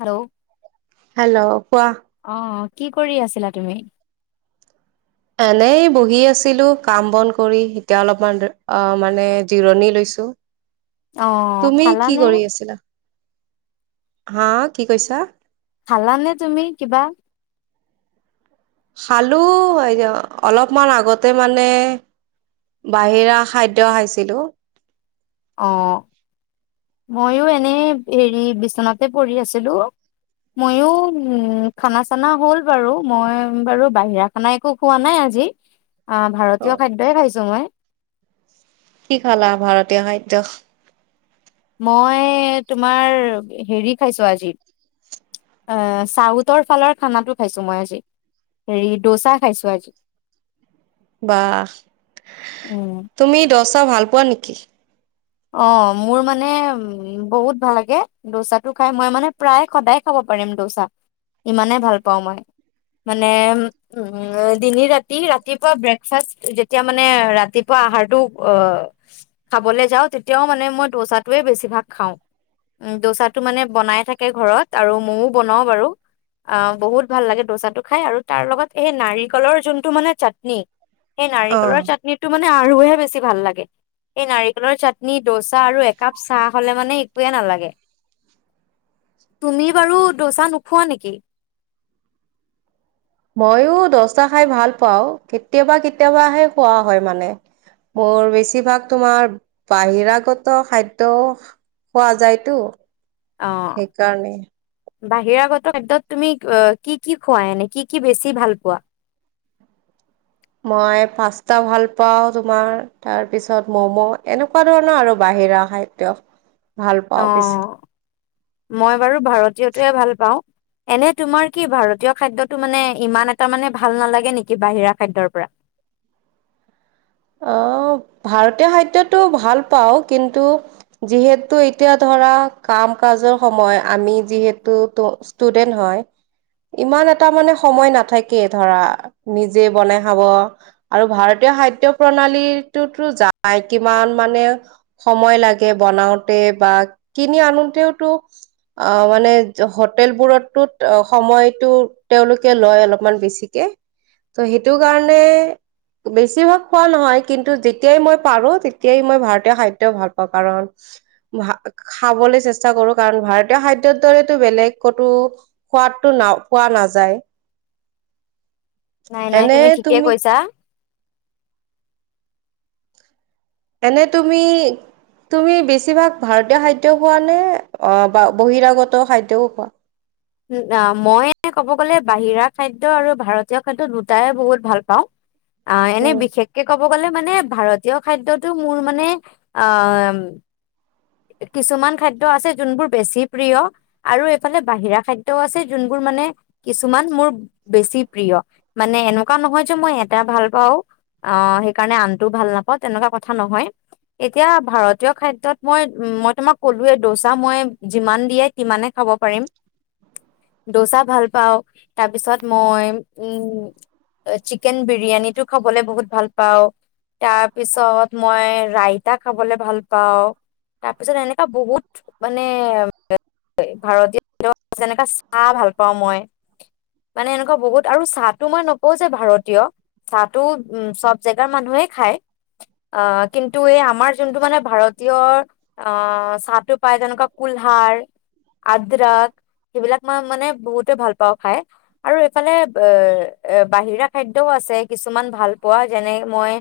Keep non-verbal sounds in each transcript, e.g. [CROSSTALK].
Hello hello! কোৱা? অ কি কৰি আছিলা তুমি? এনেই বহি আছিলো কাম বন কৰি এতিয়া অলপমান অ' মানে জিৰণি লৈছো। অ তুমি কি খালানে কৰি আছিলা? হা কি কৈছা? খালানে তুমি কিবা? খালো অলপমান আগতে মানে বাহিৰা খাদ্য খাইছিলো। অ' মইও এনেই হেৰি বিচনাতে পৰি আছিলো মইও উম, খানা চানা হ'ল বাৰু মই বাৰু বাহিৰা খানা একো খোৱা নাই আজি। অ অ ভাৰতীয় খাদ্যই খাইছো মই কি খালা ভাৰতীয় খাদ্য মই তোমাৰ হেৰি খাইছো আজি চাউথৰ ফালৰ খানাটো খাইছো মই আজি হেৰি দোচা খাইছো আজি বাহ উম তুমি দচ ত ভাল পোৱা নেকি? অ মোৰ মানে বহুত ভাল লাগে ড'চাটো খাই মই মানে প্ৰায় সদায় খাব পাৰিম দচা, ইমানেই ভাল পাও মই, মানে দিনে ৰাতি ৰাতিপুৱা ব্ৰেকফাচ্চট্ যেতিয়া মানে ৰাতিপুৱা আহাৰটো অঅ খাবলে যাওঁ তেতিয়াও মানে মই দ'চাটৱে বেছিভাগ খাওঁ। দ'চাটো মানে বনাই থাকে ঘৰত আৰু মও বনাওঁ বাৰু অ' বহুত ভাল লাগে দ'চাটো খাই আৰু তাৰ লগত এই নাৰিকলৰ যোনটো মানে চাটনি এই অ নাৰিকলৰ চাটনিটো মা নে আৰুহে বেছি ভাল লাগে এই নাৰিকলৰ চাত নি ড'চা আৰু একাপ চাহ হলে মানে একোৱে নালাগে। তুমি বাৰু ড'চা নোখোৱা নেকি? ময়ো ড'ছা খাই ভাল পাও। কেতিয়াবা-কেতিয়াবাহে খোৱা হয় মানে মোৰ বেছিভাগ তোমাৰ বাহিৰাগত খাদ্যও খোৱা যায়তো। অ সেইকাৰণে। বাহিৰাগত খাদ্যত তুমি কি কি খুৱা এনে কি কি বেছি ভাল পোৱা? মই পাস্তা ভাল পাওঁ তোমাৰ তাৰপিছত মম' এনেকুৱা ধৰণৰ আৰু বাহিৰা খাদ্য। ভাল পাওঁ বেছি। অ' মই বাৰু ভাৰতীয়টোৱে ভাল পাওঁ। এনে তোমাৰ কি ভাৰতীয় খাদ্যটো মানে ইমান এটা মানে ভাল নালাগে নেকি বাহিৰা খাদ্যৰ পৰা? অ' ভাৰতীয় খাদ্যটো ভাল পাওঁ কিন্তু যিহেতু এতিয়া ধৰা কাম কাজৰ সময় আমি যিহেতু ত' ষ্টুডেন্ট হয় ইমান এটা মানে সময় নাথাকে ধৰা নিজে বনাই খাৱ আৰু ভাৰতীয় খাদ্য প্ৰণালীটোতো যায় কিমান মানে সময় লাগে বনাওঁতে বা কিনি আনোতেওটো আ মানে হটেল বোৰতটো সময়টো তেওঁলোকে লয় অলপমান বেছিকে ত' হেটো কাৰণে বেছিভাগ খোৱা নহয় কিন্তু যেতিয়াই মই পাৰো তেতিয়াই মই ভাৰতীয় খাদ্য ভাল পাওঁ কাৰণ ভা-খাবলৈ চেষ্টা কৰো কাৰণ ভাৰতীয় খাদ্যৰ দৰেতো বেলেগ কতো সোৱাদটো ন পোৱা নাযায়। নাই, নাই। তুমি ঠিকে কৈছা। এনে, তুমি বেছিভাগ ভাৰতীয় খাদ্য খোৱা নে বহিৰাগত খাদ্যও খোৱা? মই ক'ব গ'লে, বাহিৰা খাদ্য আৰু ভাৰতীয় খাদ্য দুয়োটাই বহুত ভাল পাওঁ। আ, এনে উম। বিশেষকে ক'ব ক'ব গ'লে, মানে, ভাৰতীয় খাদ্যতটো মোৰ, মানে, আম কিছুমান খাদ্য আছে, যোনবোৰ বেছি প্ৰিয়। আৰু এইফালে বাহিৰা খাদ্যও আছে, যোনবোৰ, মানে, কিছুমান মোৰ বেছি প্ৰিয়। মানে, এনেকুৱা নহয় যে মই এটা ভাল পাওঁ, অ'। সেইকাৰণে আনটো ভাল নাপাওঁ, তেনেকুৱা কথা নহয়। এতিয়া ভাৰতীয় খাদ্যত মই, মই তোমাক ক'লোৱেই। দোচা মই যিমান দিয়ে, সিমানেই খাব পাৰিম। দোচা ভাল পাওঁ। তাৰ পিছত মই, উম, চিকেন বিৰিয়ানীটো খাবলৈ বহুত ভাল পাওঁ। তাৰ পিছত মই ৰাইতা খাবলৈ ভাল পাওঁ। তাৰ পিছত, এনেকুৱা বহুত, মানে, [UNINTELLIGIBLE] ভাৰতীয় খাদ্য, যেনেকা চাহ, ভাল পাওঁ মই। মানে, এনেকুৱা বহুত। আৰু চাহটো মই নকওঁ যে ভাৰতীয় চাহ টো, উম, চব জেগাৰ মানুহে খায়। আ, কিন্তু এই আমাৰ যোনটো, মানে, ভাৰতীয়ৰ আ, চাহটো পায়। তেনেকুৱা কুলহাৰ, আদ্ৰাক, সেইবিলাক মই, মানে, বহুতে ভাল পাওঁ খাই। আৰু এইফালে বাহিৰা খাদ্যও আছে, কিছুমান ভাল পোৱা। যেনে, মই,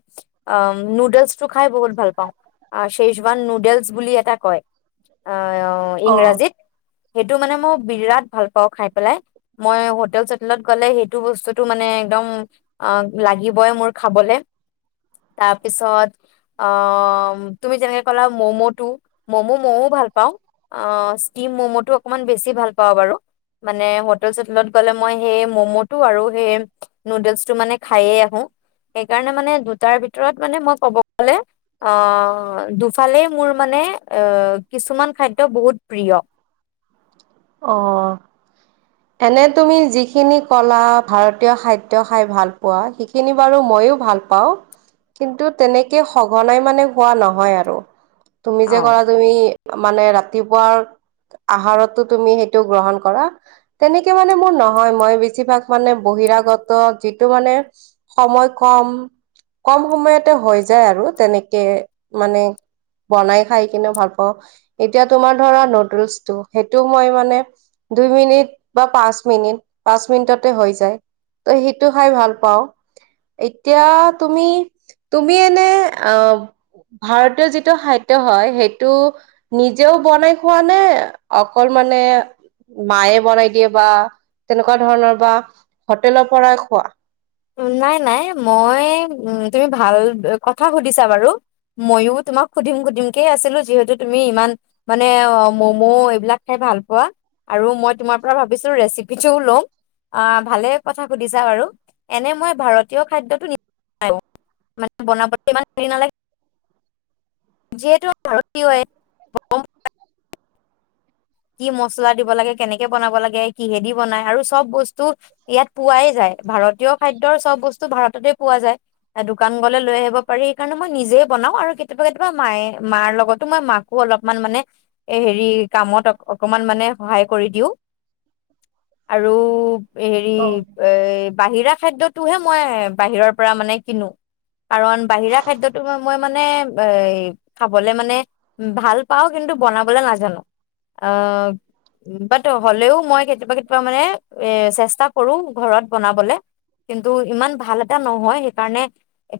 আম, নুডলছটো খাই বহুত ভাল পাওঁ। ছেজৱান বুলি এটা কয়, আ, অ ইংৰাজীত সেইটো, মানে, মই বিৰাট ভাল পাওঁ খাই পেলাই। মই হোটেল-চোটেলত গ'লে, সেইটো বস্তুতটো, মানে, একদম, আ, লাগিবই মোৰ খাবলে। তাৰ পিছত, অ', তুমি যেনেকৈ কলা মম টো ম'ম' ময়ো ভাল পাওঁ। আ, ষ্টিম ম'ম'টো অকমান বেছি ভাল পাওঁ বাৰু। মানে, হোটেল-চোটেলত গ'লে, মই সেই ম'ম'টো আৰু সেই নুডলছটো, মানে, খায়েই আহোঁ। সেইকাৰণে, মানে, দুটাৰ ভিতৰত, মানে, মই ক'ব গ'লে, অ', দুফালেই মোৰ মানে, আ, কিছুমান খাদ্য বহুত প্ৰিয়। অ এনে তুমি যিখিনি ক'লা, ভাৰতীয় খাদ্য খাই ভাল পোৱা, সেইখিনি বাৰু মইয়ো ভাল পাওঁ। কিন্তু তেনেকে সঘনাই মানে, খোৱা নহয় আৰু তুমি যে অ'। ক'লা, তুমি মানে, ৰাতিপুৱাৰ আহাৰতো তুমি সেইটো গ্ৰহণ কৰা তেনেকে মানে মোৰ নহয়। মই বেছিভাগ, মানে, বহিৰাগত যিটো, মানে, সময় কম, কম সময়তে হৈ যায়, আৰু তেনেকে, মানে, বনাই খাই কিনে ভাল পাওঁ। এতিয়া তোমাৰ, ধৰা, নুডলছটো, সেইটোও মই, মানে, দুই মিনিট বা পাঁচ মিনিট, পাঁচ মিনিটতে হৈ যায়। ত' সেইটো খাই ভাল পাওঁ। এতিয়া, তুমি, তুমি এনে, অ', ভাৰতীয় যিটো খাদ্য হয়, সেইটো নিজেও বনাই খোৱা নে, অকল, মানে, মায়ে বনাই দিয়ে, বা তেনেকুৱা ধৰণৰ, বা হোটেলৰ পৰাই খোৱা নাই, নাই। মই, তুমি ভাল কথা সুধিছা বাৰু। মইও তোমাক সুধিম, সুধিমকে আছিলোঁ। যিহেতু তুমি ইমান, মানে, ম'ম' এইবিলাক খাই ভাল পোৱা, আৰু মই তোমাৰ পৰা ভাবিছোঁ, ৰেচিপিটোও ল'ম। আ, ভালেই কথা সুধিছা বাৰু। এনে, মই ভাৰতীয় খাদ্যটো নিজে বনাই খাওঁ। মানে, বনোৱা [UNINTELLIGIBLE] যিহেতু ভাৰতীয় হয় [UNINTELLIGIBLE] কি মছলা দিব লাগে, কেনেকে বনাব লাগে, কিহেদি বনাই, আৰু চব বস্তু ইয়াত পোৱাই যায়। ভাৰতীয় খাদ্যৰ চব বস্তু ভাৰততে পোৱা যায়। দোকান গ'লে লৈ আহিব পাৰি। সেইকাৰণে মই নিজে বনাওঁ। আৰু কেতিয়াবা-কেতিয়াবা মায়ে, মাৰ লগতো মই মাকো অলপমান, মানে, এই হেৰি, কামত অক অকণমান, মানে, সহায় কৰি দিওঁ, আৰু এই হেৰি, অ' এ বাহিৰা খাদ্যটোহে মই, বাহিৰৰ পৰা, মানে, কিনোঁ। কাৰণ বাহিৰা খাদ্যটো বাৰু মই মানে, এই, খাবলৈ, মানে, ভাল পাওঁ। কিন্তু বনাবলৈ নাজানো। অ'। বাত হ'লেও মই কেতিয়াবা কেতিয়াবা মানে এ চেষ্টা কৰোঁ, ঘৰত বনাবলে। কিন্তু ইমান ভাল এটা নহয়। সেইকাৰণে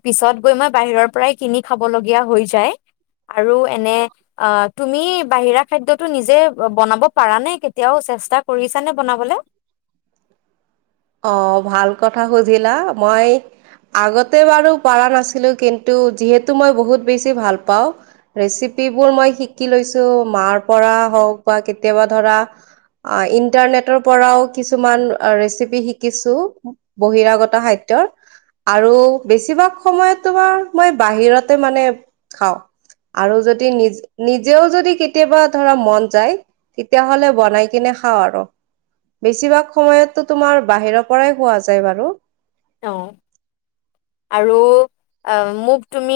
পিছত গৈ মই বাহিৰৰ পৰাই কিনি খাবলগীয়া হৈ যায়। আৰু এনে, আহ, তুমি বাহিৰা খাদ্য টো নিজে বনাব পাৰা নে? কেতিয়াও চেষ্টা কৰিছা নে বনাবলে? থা সুধিলা। মই আগতে বাৰু পাৰা নাছিলোঁ। কিন্তু যিহেতু মই বহুত বেছি ভাল পাওঁ ৰেচিপিবোৰ মই শিকি লৈছোঁ, মাৰ পৰা হওক বা কেতিয়াবা, ধৰা, ইণ্টাৰনেটৰ পৰাও কিছুমান ৰেচিপি শিকিছোঁ বহিৰাগত খাদ্যৰ। আৰু বেছিভাগ সময়ত, তোমাৰ, মই বাহিৰতে, মানে, খাওঁ। আৰু যদি নিজে, নিজেও, যদি কেতিয়াবা, ধৰা, মন যায়, তেতিয়াহ'লে বনাই কিনে খাওঁ। আৰু বেছিভাগ সময়তো, তোমাৰ, বাহিৰৰ পৰাই খোৱা যায় বাৰু। অ', আৰু আম, মোক তুমি,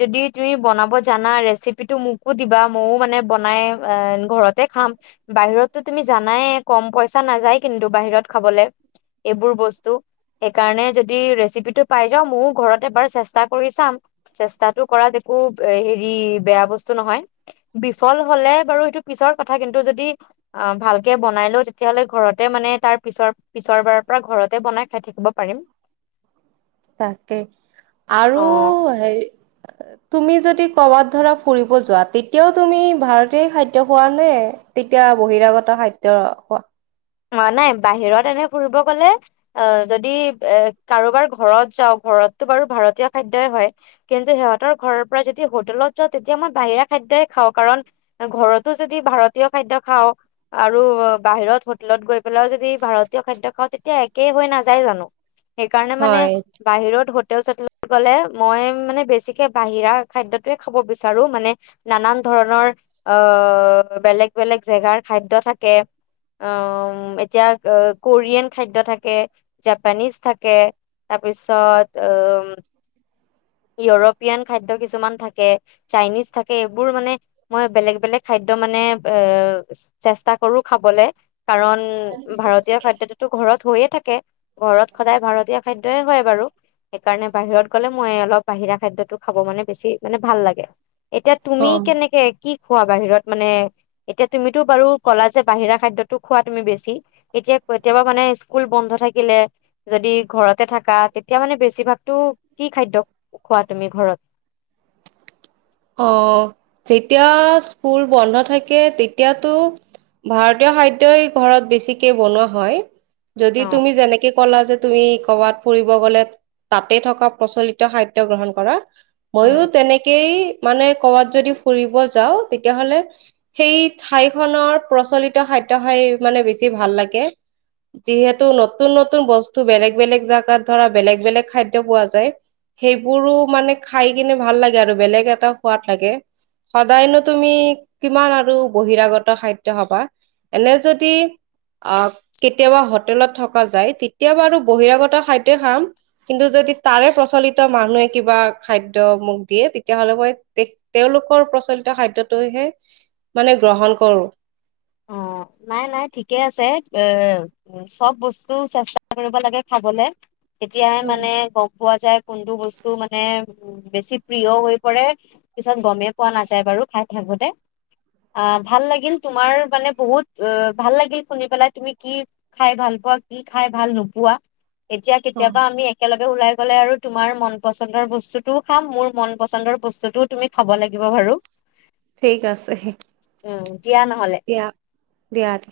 যদি তুমি বনাব জানা, ৰেচিপিটো মোকো দিবা। মইও, মানে, বনাই, আ ঘৰতে খাম। বাহিৰতটো, তুমি জানাই, কম পইচা নাযায় কিন্তু বাহিৰত খাবলে এইবোৰ বস্তু কাৰণে যদি ৰেচিপি টো পাই যাও ময়োও ঘৰত এবাৰ চেষ্টা কৰি চাম। চেষ্টাটো কৰাত একো এ হেৰি বেয়া বস্তু নহয়, বিফল হলে বাৰু হেটো পিছৰ কথা কিন্তু যদি আ ভালকে বনাই লও তেতিয়াহলে ঘৰতে মানে তাৰ পিছৰ পিছৰবাৰৰ পৰা ঘৰতে বনাই খাই থাকিব পাৰিম। তাকে, আৰু অ হেৰি তুমি যদি ক'ৰবাত ধৰা ফুৰিব যোৱা, তেতিয়াও তুমি ভাৰতীয় খাদ্য খোৱা নে, তেতিয়া বহিৰাগত খাদ্য খোৱা? মানে, বাহিৰত এনে ফুৰিব গলে, আহ যদি এ কাৰোবাৰ ঘৰত যাওঁ ঘৰততো বাৰু ভাৰতীয় খাদ্যই হয়, কিন্তু সিহঁতৰ ঘৰৰ পৰা যদি হোটেলত যাওঁ তেতিয়া মই বাহিৰা খাদ্যই খাওঁ, কাৰণ ঘৰতো যদি ভাৰতীয় খাদ্য খাওঁ আৰু বাহিৰত হোটে লত গৈ পেলাইও যদি ভাৰতীয় খাদ্য খাওঁ, তেতিয়া একেই হৈ নাযায় জানো? সেইকাৰণে মানে হয় বাহিৰত হোট [UNINTELLIGIBLE] গলে মই মানে বেছিকে বাহিৰা খাদ্যটোৱে খাব বিচাৰো, মানে নানান ধৰণৰ আ, বেলেগ বেলেগ জেগাৰ খাদ্য থাকে আ উম, এতিয়া অ কৰিয়ান খাদ্য থাকে, জাপানিজ থাকে, তাৰপিছত এম ইউৰোপীয়ান খাদ্য কিছুমান থাকে, চাইনিজ থাকে, এইবোৰ মানে মই বেলেগ বেলেগ খাদ্য মানে এ চেষ্টা কৰো খাবলে। কাৰণ, ভাৰতীয় খাদ্যয়টোতো ঘৰত হৈয়ে থাকে। ঘৰত সদায় ভাৰতীয় খাদ্যই হয় বাৰু। সেইকাৰণে বাহিৰত হলে মই অলপ বাহিৰা খাদ্যতো খাব মানে বেছি মানে ভাল লাগে। এতিয়া তুমি কেনেকে কি খোৱা বাহিৰত মানে, এতিয়া তুমিতো বাৰু ক'লা যে বাহিৰা খাদ্যত টো খোৱা তুমি বেছি, এতিয়া কেতিয়াবা মানে স্কুল বন্ধ থাকিলে, যদি ঘৰতে থাকা, তেতিয়া মানে বেছিভাগতটো কি খাদ্য খোৱা তুমি ঘৰত? অ, যেতিয়া স্কুল বন্ধ থাকে তেতিয়াতো ভাৰতীয় খাদ্যই ঘৰত বেছিকে বনোৱা হয়। যদি অ তুমি যেনেকে ক'লা যে তুমি কৰ'বাত ফুৰিব গ'লে, তাতে থকা প্ৰচলিত খাদ্য গ্ৰহণ কৰা উম মইয়ো তেনেকেই মানে ক'বাত যদি ফুৰিব যাওঁ, তেতিয়াহলে সেই ঠাইখনৰ প্ৰচলিত খাদ্য খাই মানে বেছি ভাল লাগে, যিহেতু নতুন-নতুন বস্তু বেলেগ- বেলেগ জাগাত ধৰা বেলেগ-বেলেগ খাদ্য পোৱা যায়, সেইবোৰো মানে খাই কিনে ভাল লাগে, আৰু বেলেগ এটা সোৱাদ লাগে। সদায়নো তুমি কিমান আৰু বহিৰাগত খাদ্য খাবা, এনে যদি আহ কেতিয়াবা হোটেলত থকা যায় তেতিয়া বাৰু বহিৰাগত খাদ্যই খাম, কিন্তু যদি তাৰে প্ৰচলিত মানুহে কিবা খাদ্য মোক দিয়ে তেতিয়াাহ'লে মই তে তেওঁলোকৰ প্ৰচলিত খাদ্যটোহে মানে গ্ৰহণ কৰো। অ, নাই নাই ঠিকে আছে, এ চব বস্তু চেষ্টা কৰিব লাগে খাবলে। তেতিয়াহে উম, মানে ক পোৱা যায় কোনটো বস্তু মানে বেছি প্ৰিয় হৈ পৰে পিছত গমেই পোৱা নাযায় বাৰু খাই থাকোতে, আহ ভাল লাগিল তোমাৰ মানে বহুত আ ভাল লাগিল শুনি পেলাই, তুমি কি খাই ভাল পোৱা, কি খাই ভাল নোপোৱা। এতিয়া কেতিয়াবা অ'। আমি একেলগ ওলাই গ'লে আৰু তোমাৰ মন পচন্দৰ বস্তুটোও খাম, মোৰ মন পচন্দৰ বস্তুটোও তুমি খাব লাগিব বাৰু। ঠিক আছে। উম, দিয়া নহলে। অ দিয়া তে।